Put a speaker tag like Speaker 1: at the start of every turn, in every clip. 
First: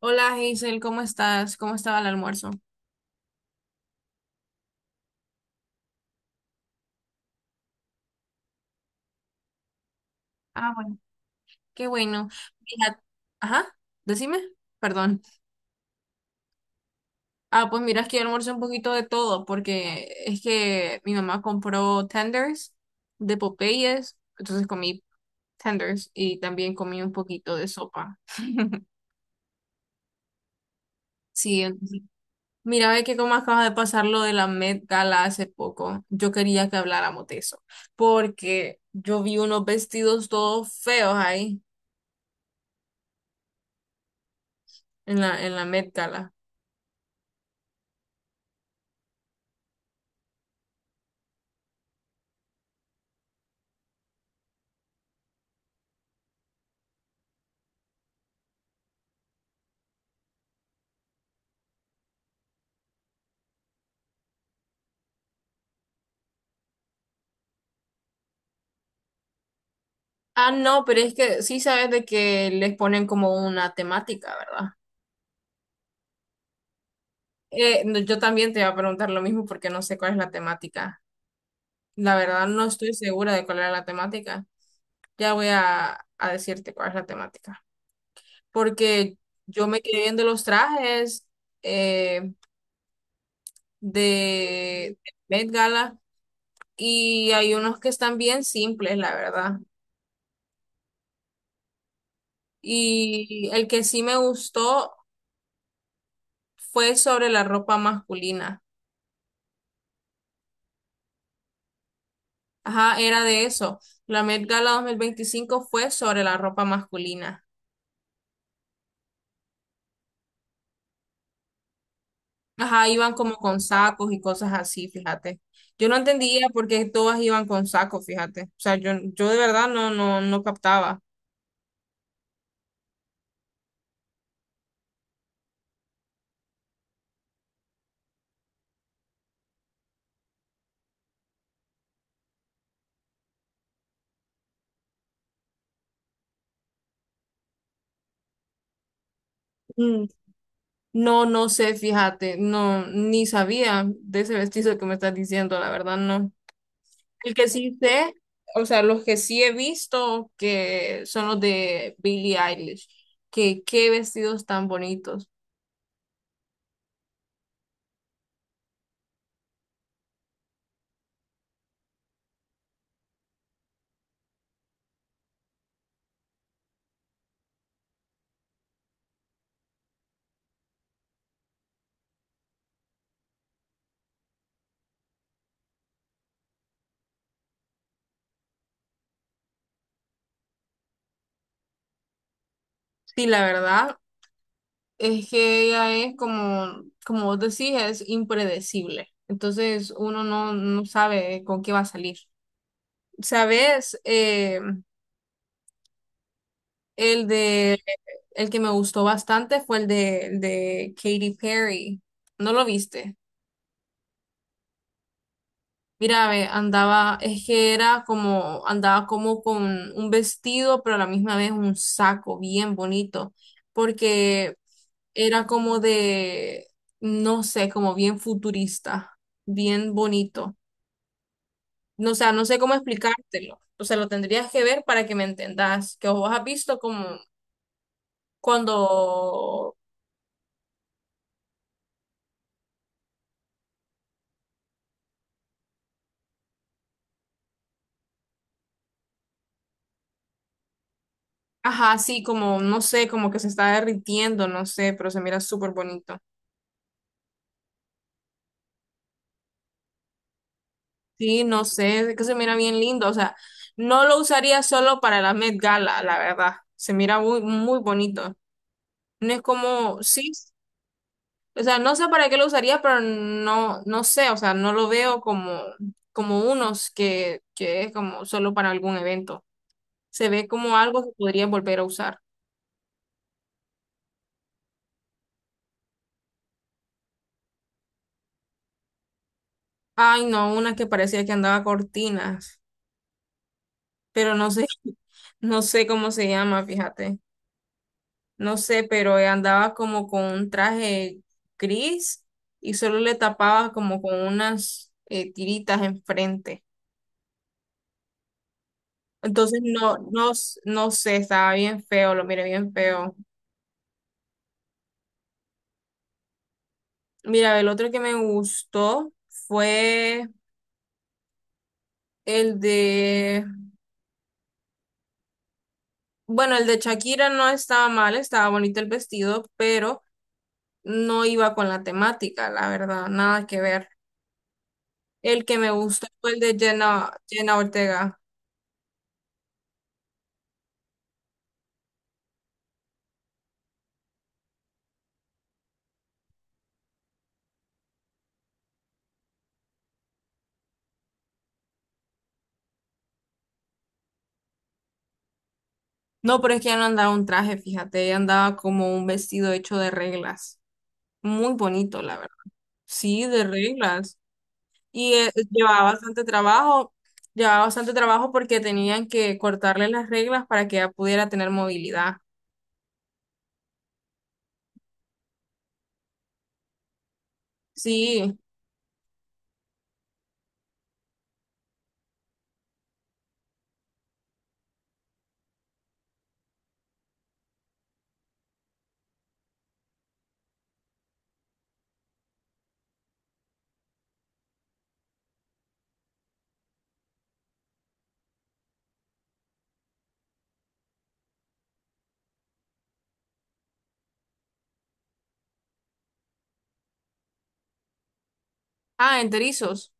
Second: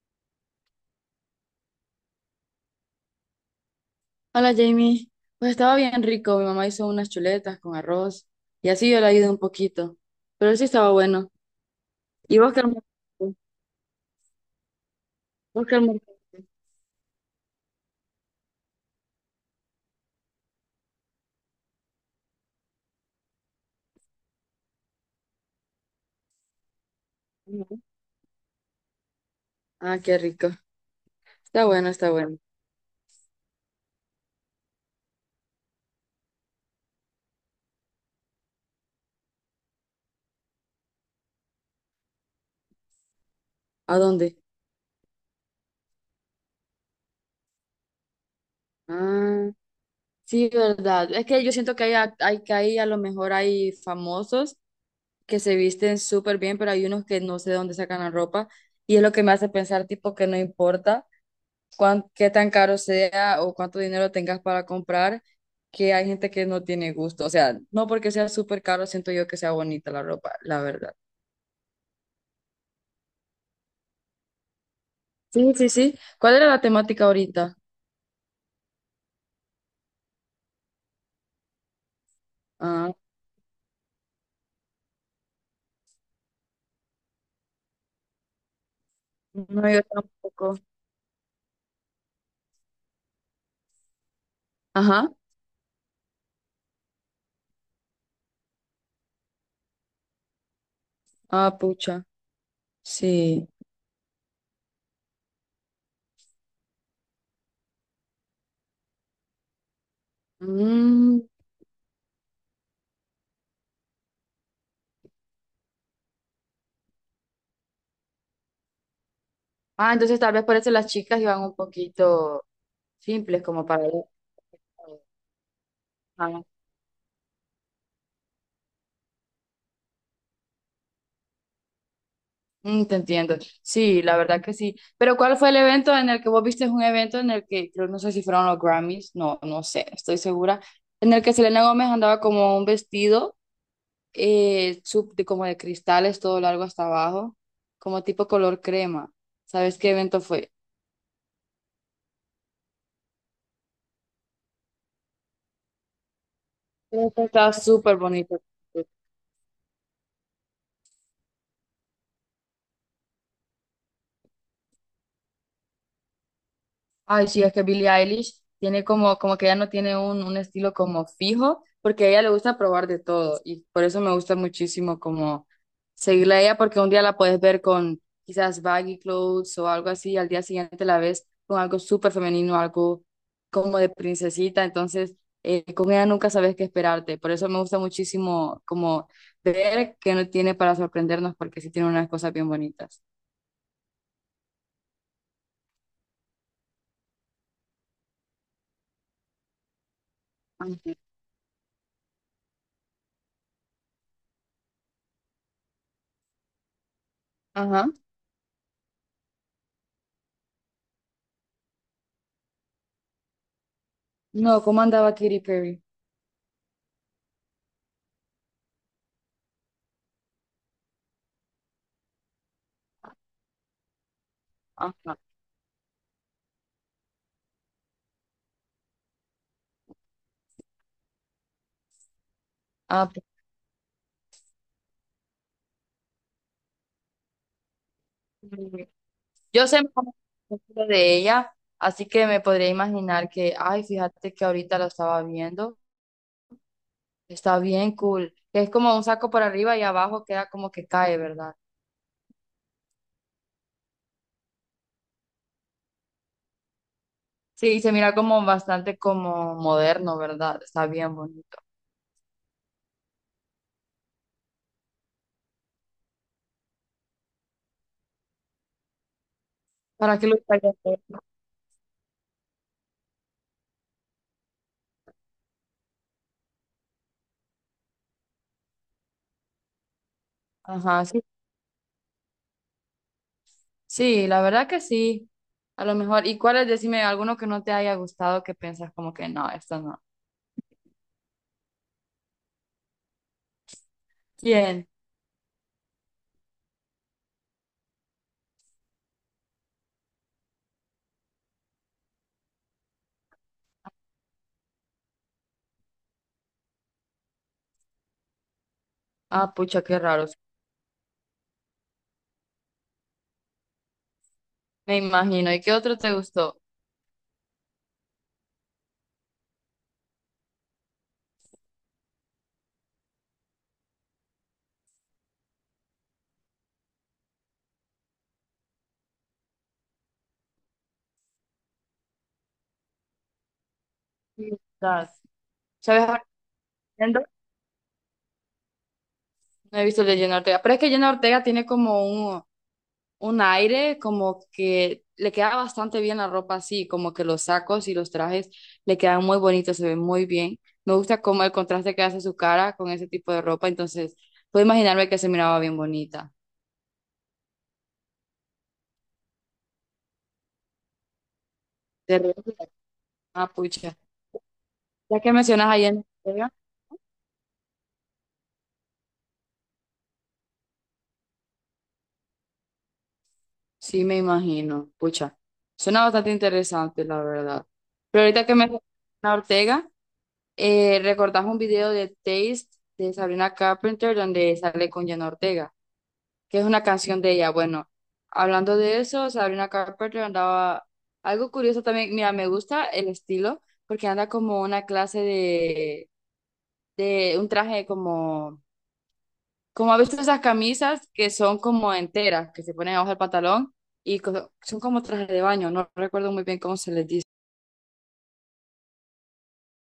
Speaker 1: Hola Hazel, ¿cómo estás? ¿Cómo estaba el almuerzo?
Speaker 2: Hola Jamie, pues estaba bien rico, mi mamá hizo unas chuletas con arroz y así yo le ayudé un poquito, pero sí
Speaker 1: Ah,
Speaker 2: estaba
Speaker 1: bueno.
Speaker 2: bueno.
Speaker 1: Qué bueno.
Speaker 2: ¿Y vos qué
Speaker 1: Mira,
Speaker 2: almorzaste?
Speaker 1: ajá, decime, perdón.
Speaker 2: ¿Vos qué almorzaste?
Speaker 1: Ah, pues mira, es que yo almuerzo un poquito de todo, porque es que mi mamá compró tenders de Popeyes, entonces comí tenders y también comí un poquito de
Speaker 2: Ujú.
Speaker 1: sopa.
Speaker 2: Ah, qué rico,
Speaker 1: Sí,
Speaker 2: está bueno, está bueno.
Speaker 1: mira, ve que como acaba de pasar lo de la Met Gala hace poco, yo quería que habláramos de eso, porque yo vi unos vestidos todos feos ahí
Speaker 2: ¿A dónde?
Speaker 1: en la Met Gala.
Speaker 2: Ah, sí, verdad, es que yo siento que hay, hay que ahí a lo mejor hay famosos que se visten súper bien, pero hay unos que no sé de dónde sacan la ropa y es lo que me hace pensar tipo que no importa qué tan caro sea o cuánto dinero tengas para comprar, que hay gente que no tiene gusto. O sea, no porque sea súper caro, siento yo que sea bonita la ropa,
Speaker 1: Ah,
Speaker 2: la
Speaker 1: no,
Speaker 2: verdad.
Speaker 1: pero es que sí sabes de que les ponen como una temática, ¿verdad?
Speaker 2: Sí, sí, sí. ¿Cuál era la temática ahorita?
Speaker 1: No, yo también te iba a preguntar lo mismo porque no sé cuál es la temática. La verdad no
Speaker 2: Ah,
Speaker 1: estoy segura de cuál era la temática. Ya voy a decirte cuál es la temática. Porque yo
Speaker 2: no,
Speaker 1: me
Speaker 2: yo
Speaker 1: quedé viendo los
Speaker 2: tampoco.
Speaker 1: trajes eh,
Speaker 2: Ajá.
Speaker 1: de Met Gala y hay unos que están bien simples, la verdad.
Speaker 2: Ah, pucha. Sí.
Speaker 1: Y el que sí me gustó fue sobre la ropa masculina.
Speaker 2: Mm.
Speaker 1: Ajá, era de eso. La Met Gala 2025 fue sobre la ropa masculina.
Speaker 2: Ah, entonces tal vez por eso las chicas iban un poquito
Speaker 1: Ajá, iban como
Speaker 2: simples
Speaker 1: con
Speaker 2: como para ir.
Speaker 1: sacos y cosas así, fíjate. Yo no entendía por qué todas iban con sacos, fíjate. O sea, yo de verdad no, no, no captaba.
Speaker 2: Mm, te entiendo. Sí, la verdad que sí. Pero ¿cuál fue el evento en el que vos viste? Un evento en el que, creo, no sé si fueron los Grammys, no, no sé, estoy segura, en el que Selena Gómez andaba como un vestido como de cristales todo largo hasta abajo, como tipo color crema. ¿Sabes qué
Speaker 1: Mm,
Speaker 2: evento fue?
Speaker 1: No, no sé, fíjate, no, ni sabía de ese vestido que me estás diciendo, la verdad, no.
Speaker 2: Creo que
Speaker 1: El que
Speaker 2: estaba
Speaker 1: sí
Speaker 2: súper
Speaker 1: sé,
Speaker 2: bonito.
Speaker 1: o sea, los que sí he visto que son los de Billie Eilish, que qué vestidos tan bonitos.
Speaker 2: Ay, sí, es que Billie Eilish tiene como, como que ella no tiene un estilo como fijo, porque a ella le gusta probar de todo y por eso me gusta muchísimo como seguirla a ella, porque un día la puedes ver con quizás baggy clothes o algo así, y al día siguiente la ves con algo súper femenino, algo como de princesita, entonces con ella nunca sabes qué esperarte, por eso me gusta muchísimo como ver qué no tiene para sorprendernos, porque sí tiene unas cosas bien bonitas.
Speaker 1: Sí, la verdad, es que ella es como, como vos decís, es impredecible. Entonces uno no, no
Speaker 2: Ajá.
Speaker 1: sabe con qué va a salir. ¿Sabes? El de,
Speaker 2: Ajá.
Speaker 1: el que me gustó bastante fue el de Katy Perry. ¿No lo viste?
Speaker 2: No, ¿cómo andaba Katy Perry?
Speaker 1: Mira, ve, andaba, es que era como, andaba como con un vestido, pero a la misma vez un saco bien bonito, porque
Speaker 2: Ajá.
Speaker 1: era como de, no sé, como bien futurista, bien bonito. No, o sea, no sé cómo
Speaker 2: Ah, pues,
Speaker 1: explicártelo. O sea, lo tendrías que ver para que me entendas, que vos has visto como cuando,
Speaker 2: mm, yo sé más o menos de ella, así que me podría imaginar que, ay, fíjate que ahorita lo estaba viendo, está bien cool, que es como un saco por arriba y abajo queda como que cae, ¿verdad?
Speaker 1: ajá, sí, como, no sé, como que se está derritiendo, no sé, pero se mira súper bonito.
Speaker 2: Sí, y se mira como bastante como moderno, ¿verdad? Está bien
Speaker 1: Sí,
Speaker 2: bonito.
Speaker 1: no sé, es que se mira bien lindo, o sea, no lo usaría solo para la Met Gala, la verdad, se mira muy, muy bonito. No es como,
Speaker 2: ¿Para qué
Speaker 1: sí,
Speaker 2: lo estaría haciendo?
Speaker 1: o sea, no sé para qué lo usaría, pero no, no sé, o sea, no lo veo como, como unos que es como solo para algún evento. Se ve como algo
Speaker 2: Ajá,
Speaker 1: que
Speaker 2: sí,
Speaker 1: podría volver a usar.
Speaker 2: sí, la verdad que sí, a lo mejor. ¿Y cuál es? Decime alguno que no te haya gustado que piensas como que no, esto no.
Speaker 1: Ay, no, una que parecía que andaba cortinas, pero no sé,
Speaker 2: ¿Quién?
Speaker 1: no sé cómo se llama, fíjate. No sé, pero andaba como con un traje gris y solo le tapaba como con unas tiritas enfrente.
Speaker 2: Ah,
Speaker 1: Entonces
Speaker 2: pucha, qué raro.
Speaker 1: no sé, estaba bien feo, lo miré bien feo.
Speaker 2: Me imagino. ¿Y qué otro te gustó?
Speaker 1: Mira, el otro que me gustó fue el de, bueno, el de Shakira no estaba mal, estaba bonito el vestido, pero no iba con la temática, la verdad, nada que ver.
Speaker 2: Sí.
Speaker 1: El que me
Speaker 2: ¿Sabes?
Speaker 1: gustó
Speaker 2: Ahora
Speaker 1: fue el de
Speaker 2: entiendo.
Speaker 1: Jenna Ortega.
Speaker 2: No he visto el de Jenna Ortega, pero es que Jenna Ortega tiene como un aire, como que le queda bastante bien la ropa así, como que los sacos y los trajes le quedan muy bonitos, se ven muy bien. Me gusta como el contraste que hace su cara con ese tipo de ropa, entonces puedo imaginarme que se miraba bien bonita.
Speaker 1: No, pero es que ya no andaba un traje, fíjate, ella andaba como un vestido hecho de reglas. Muy bonito, la
Speaker 2: De
Speaker 1: verdad.
Speaker 2: repente,
Speaker 1: Sí, de
Speaker 2: ah, pucha.
Speaker 1: reglas. Y
Speaker 2: Ya que mencionas a Jenna Ortega,
Speaker 1: llevaba bastante trabajo porque tenían que cortarle las reglas para que ella pudiera tener movilidad.
Speaker 2: sí me imagino, pucha. Suena bastante interesante, la verdad. Pero
Speaker 1: Sí.
Speaker 2: ahorita que me Jenna Ortega. Recordás un video de Taste de Sabrina Carpenter donde sale con Jenna Ortega, que es una canción de ella. Bueno, hablando de eso, Sabrina Carpenter andaba algo curioso también. Mira, me gusta el estilo porque anda como una clase de un traje como, como a veces esas camisas que son como enteras, que se ponen abajo del pantalón y son como trajes de baño. No recuerdo muy bien cómo se les dice.
Speaker 1: Ah, enterizos.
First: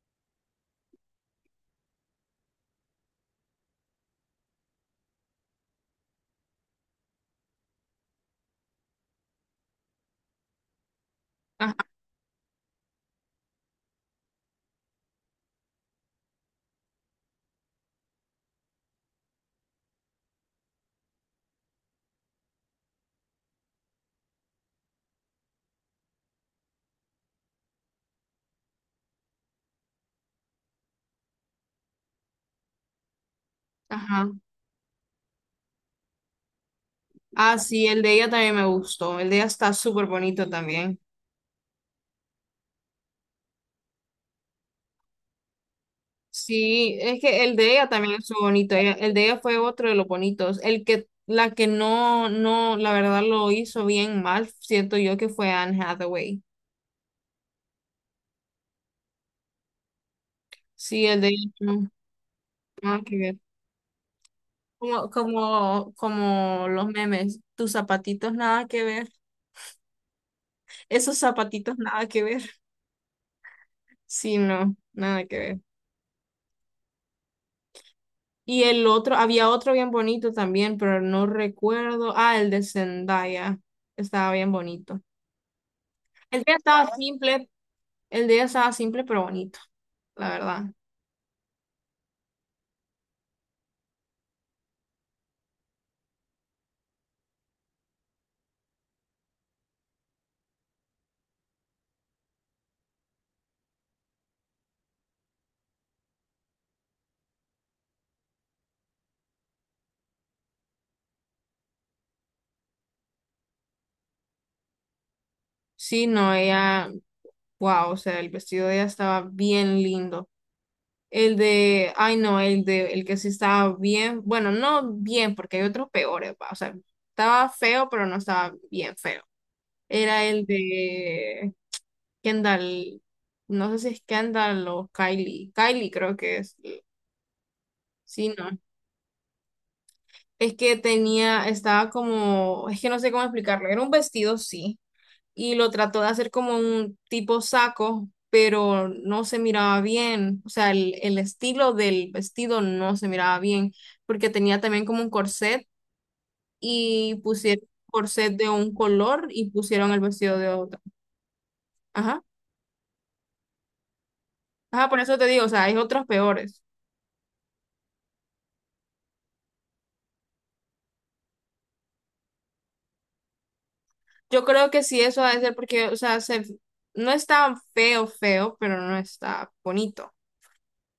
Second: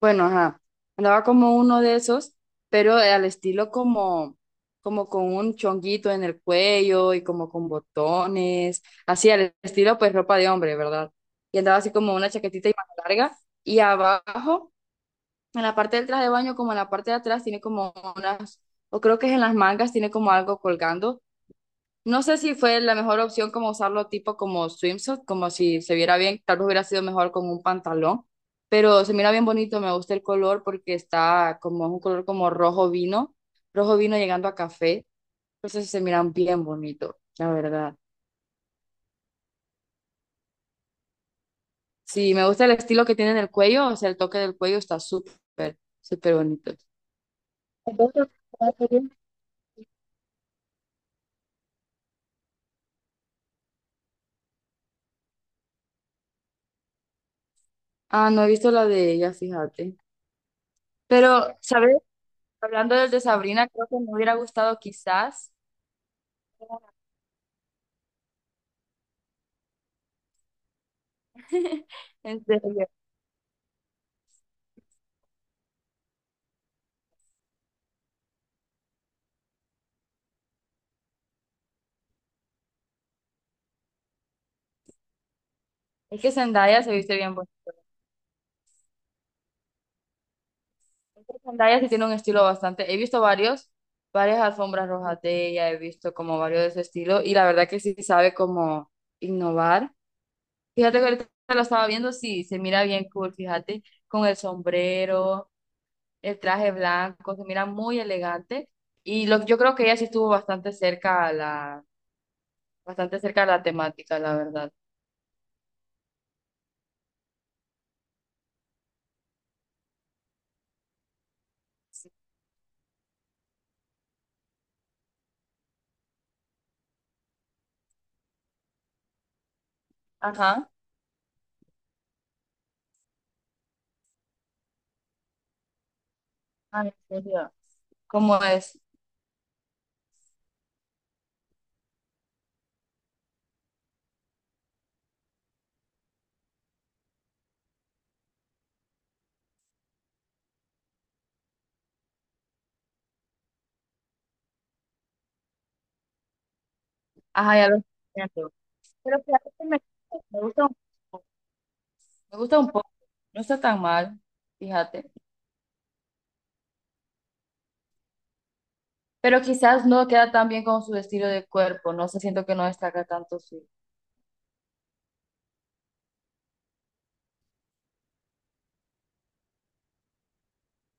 Speaker 2: Bueno, ajá, andaba como uno de esos, pero al estilo como, como con un chonguito en el cuello y como con botones, así al estilo pues ropa de hombre, ¿verdad? Y
Speaker 1: Ajá,
Speaker 2: andaba así como una chaquetita y manga larga y abajo, en la parte del traje de baño, como en la parte de atrás, tiene como unas, o creo que es en las mangas, tiene como algo colgando. No sé si fue la mejor opción como usarlo tipo como swimsuit, como si se viera bien, tal vez hubiera sido mejor con un pantalón, pero se mira bien bonito, me gusta el color porque está como es un color como rojo vino
Speaker 1: ajá.
Speaker 2: llegando a café, entonces se miran bien bonito, la
Speaker 1: Ah, sí,
Speaker 2: verdad.
Speaker 1: el de ella también me gustó. El de ella está súper bonito también.
Speaker 2: Sí, me gusta el estilo que tiene en el cuello, o sea, el toque del cuello está súper, súper bonito.
Speaker 1: Sí, es que el de ella también
Speaker 2: Entonces,
Speaker 1: es bonito.
Speaker 2: ¿cuál sería?
Speaker 1: El de ella fue otro de los bonitos. La que no, no, la verdad lo hizo bien mal, siento yo que fue Anne Hathaway.
Speaker 2: Ah, no he visto la de ella, fíjate.
Speaker 1: Sí, el de ella
Speaker 2: Pero,
Speaker 1: no,
Speaker 2: ¿sabes? Hablando
Speaker 1: nada
Speaker 2: del
Speaker 1: que
Speaker 2: de
Speaker 1: ver.
Speaker 2: Sabrina, creo que me hubiera gustado
Speaker 1: Como,
Speaker 2: quizás.
Speaker 1: como, como los memes, tus zapatitos nada que ver, esos zapatitos nada que ver.
Speaker 2: En serio.
Speaker 1: Sí, no, nada que ver. Y el otro, había otro bien bonito también, pero no recuerdo. Ah, el de Zendaya. Estaba bien bonito.
Speaker 2: Es que
Speaker 1: El día
Speaker 2: Zendaya
Speaker 1: estaba
Speaker 2: se viste bien
Speaker 1: simple,
Speaker 2: bonita.
Speaker 1: el día estaba simple pero bonito, la verdad.
Speaker 2: Es que Zendaya sí tiene un estilo bastante. He visto varias alfombras rojas de ella, he visto como varios de ese estilo y la verdad que sí sabe como innovar. Fíjate que ahorita lo estaba viendo, sí, se mira bien cool, fíjate, con el sombrero, el traje blanco, se mira muy elegante y lo, yo creo que ella sí estuvo bastante cerca a bastante cerca a la temática, la verdad.
Speaker 1: Sí, no, ella, wow, o sea, el vestido de ella estaba bien lindo. El de, ay no, el de, el que sí estaba bien, bueno, no bien, porque hay otros peores, va. O sea, estaba feo, pero no estaba bien feo. Era el
Speaker 2: Ajá.
Speaker 1: de Kendall, no sé si es Kendall o Kylie, Kylie creo que es,
Speaker 2: Ah, en serio.
Speaker 1: sí,
Speaker 2: ¿Cómo
Speaker 1: no.
Speaker 2: es?
Speaker 1: Es que tenía, estaba como, es que no sé cómo explicarlo, era un vestido, sí y lo trató de hacer como un tipo saco, pero no se miraba bien, o sea, el estilo del vestido no se miraba bien, porque tenía también como un corset y
Speaker 2: Ajá,
Speaker 1: pusieron
Speaker 2: ya lo
Speaker 1: corset de
Speaker 2: siento.
Speaker 1: un
Speaker 2: Pero
Speaker 1: color y
Speaker 2: fíjate que me,
Speaker 1: pusieron el vestido
Speaker 2: me
Speaker 1: de
Speaker 2: gusta un
Speaker 1: otro.
Speaker 2: poco,
Speaker 1: Ajá,
Speaker 2: me gusta un poco, no está tan mal,
Speaker 1: ajá, por
Speaker 2: fíjate.
Speaker 1: eso te digo, o sea, hay otros peores.
Speaker 2: Pero quizás no queda tan bien con su estilo de cuerpo, no sé, siento que no destaca tanto su...
Speaker 1: Yo creo que sí, eso ha de ser porque, o sea, se, no está feo, feo, pero no está bonito.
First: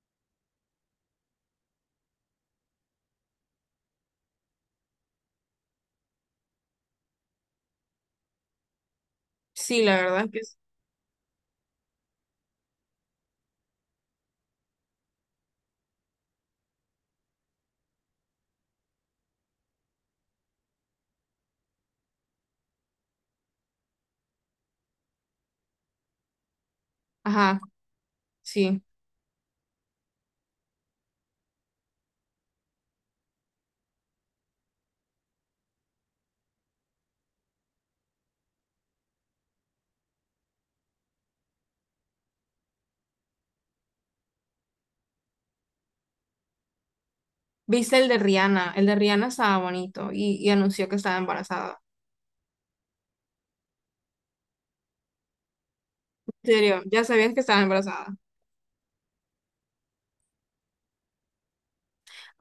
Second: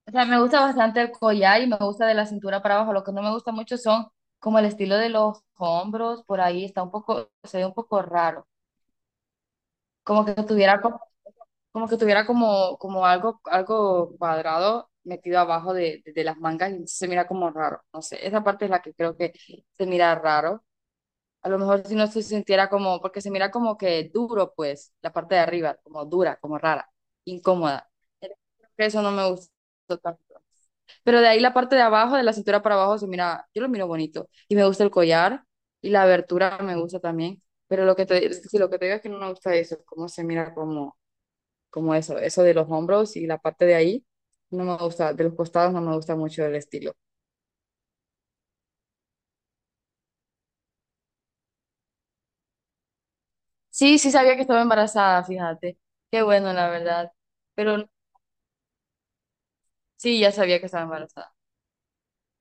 Speaker 2: O sea, me gusta bastante el collar y me gusta de la cintura para abajo. Lo que no me gusta mucho son como el estilo de los hombros, por ahí está un poco, se ve un poco raro.
Speaker 1: Sí, la verdad
Speaker 2: Como
Speaker 1: es
Speaker 2: que
Speaker 1: que.
Speaker 2: tuviera como, como que tuviera como, como algo, algo cuadrado metido abajo de las mangas y se mira como raro. No sé, esa parte es la que creo que se mira raro. A lo mejor si no se sintiera como, porque se mira como que duro, pues, la parte de arriba, como dura, como rara,
Speaker 1: Ajá,
Speaker 2: incómoda. Creo
Speaker 1: sí.
Speaker 2: que eso no me gustó tanto. Pero de ahí la parte de abajo, de la cintura para abajo, se mira, yo lo miro bonito. Y me gusta el collar y la abertura me gusta también. Pero lo que te, si lo que te digo es que no me gusta eso, cómo se mira como, como eso de los hombros y la parte de ahí, no me gusta, de los costados no me gusta mucho el estilo.
Speaker 1: ¿Viste el de Rihanna? El de Rihanna estaba bonito y anunció que estaba embarazada.
Speaker 2: Sí, sí sabía que estaba embarazada, fíjate. Qué
Speaker 1: En
Speaker 2: bueno, la
Speaker 1: serio, ya
Speaker 2: verdad.
Speaker 1: sabían que estaba
Speaker 2: Pero
Speaker 1: embarazada.
Speaker 2: sí, ya sabía que estaba embarazada.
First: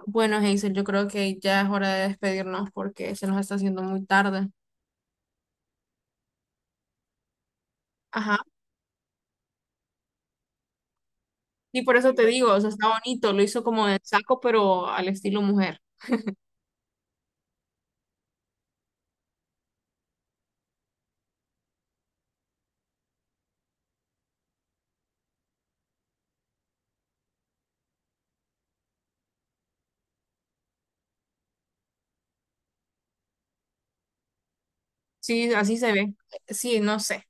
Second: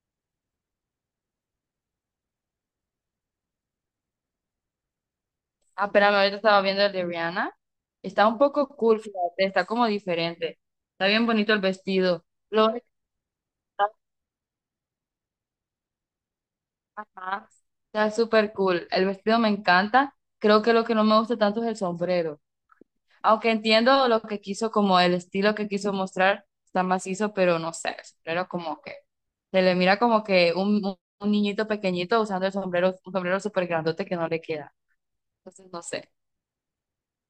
Speaker 1: Bueno, Hazel, yo creo que ya es hora de despedirnos porque se nos está haciendo muy tarde.
Speaker 2: Ah, espérame, ahorita estaba viendo el de Rihanna. Está
Speaker 1: Ajá.
Speaker 2: un poco cool, fíjate, está como diferente. Está bien bonito el
Speaker 1: Y por eso te
Speaker 2: vestido.
Speaker 1: digo, o
Speaker 2: Lo
Speaker 1: sea,
Speaker 2: único
Speaker 1: está
Speaker 2: que
Speaker 1: bonito, lo hizo
Speaker 2: está,
Speaker 1: como de saco, pero al estilo mujer.
Speaker 2: ajá, está súper cool. El vestido me encanta. Creo que lo que no me gusta tanto es el sombrero. Aunque entiendo lo que quiso, como el estilo que quiso mostrar, está macizo, pero no sé, el sombrero como que se le mira como que un, un niñito pequeñito usando el sombrero, un sombrero súper grandote que no le queda.
Speaker 1: Sí,
Speaker 2: Entonces,
Speaker 1: así
Speaker 2: no
Speaker 1: se
Speaker 2: sé.
Speaker 1: ve. Sí, no sé.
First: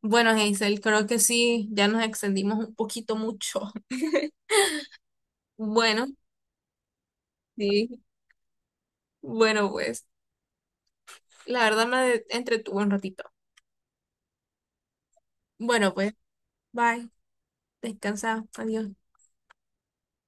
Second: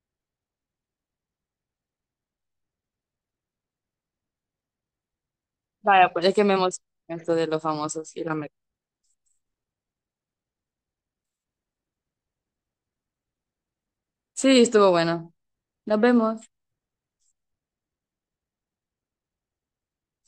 Speaker 1: Bueno, Hazel, creo que sí, ya nos extendimos un poquito mucho. Bueno,
Speaker 2: Vaya, pues es que me emociona esto de los
Speaker 1: sí.
Speaker 2: famosos y la América.
Speaker 1: Bueno, pues, la verdad me entretuvo un ratito.
Speaker 2: Sí, estuvo bueno.
Speaker 1: Bueno,
Speaker 2: Nos
Speaker 1: pues,
Speaker 2: vemos.
Speaker 1: bye. Descansa. Adiós.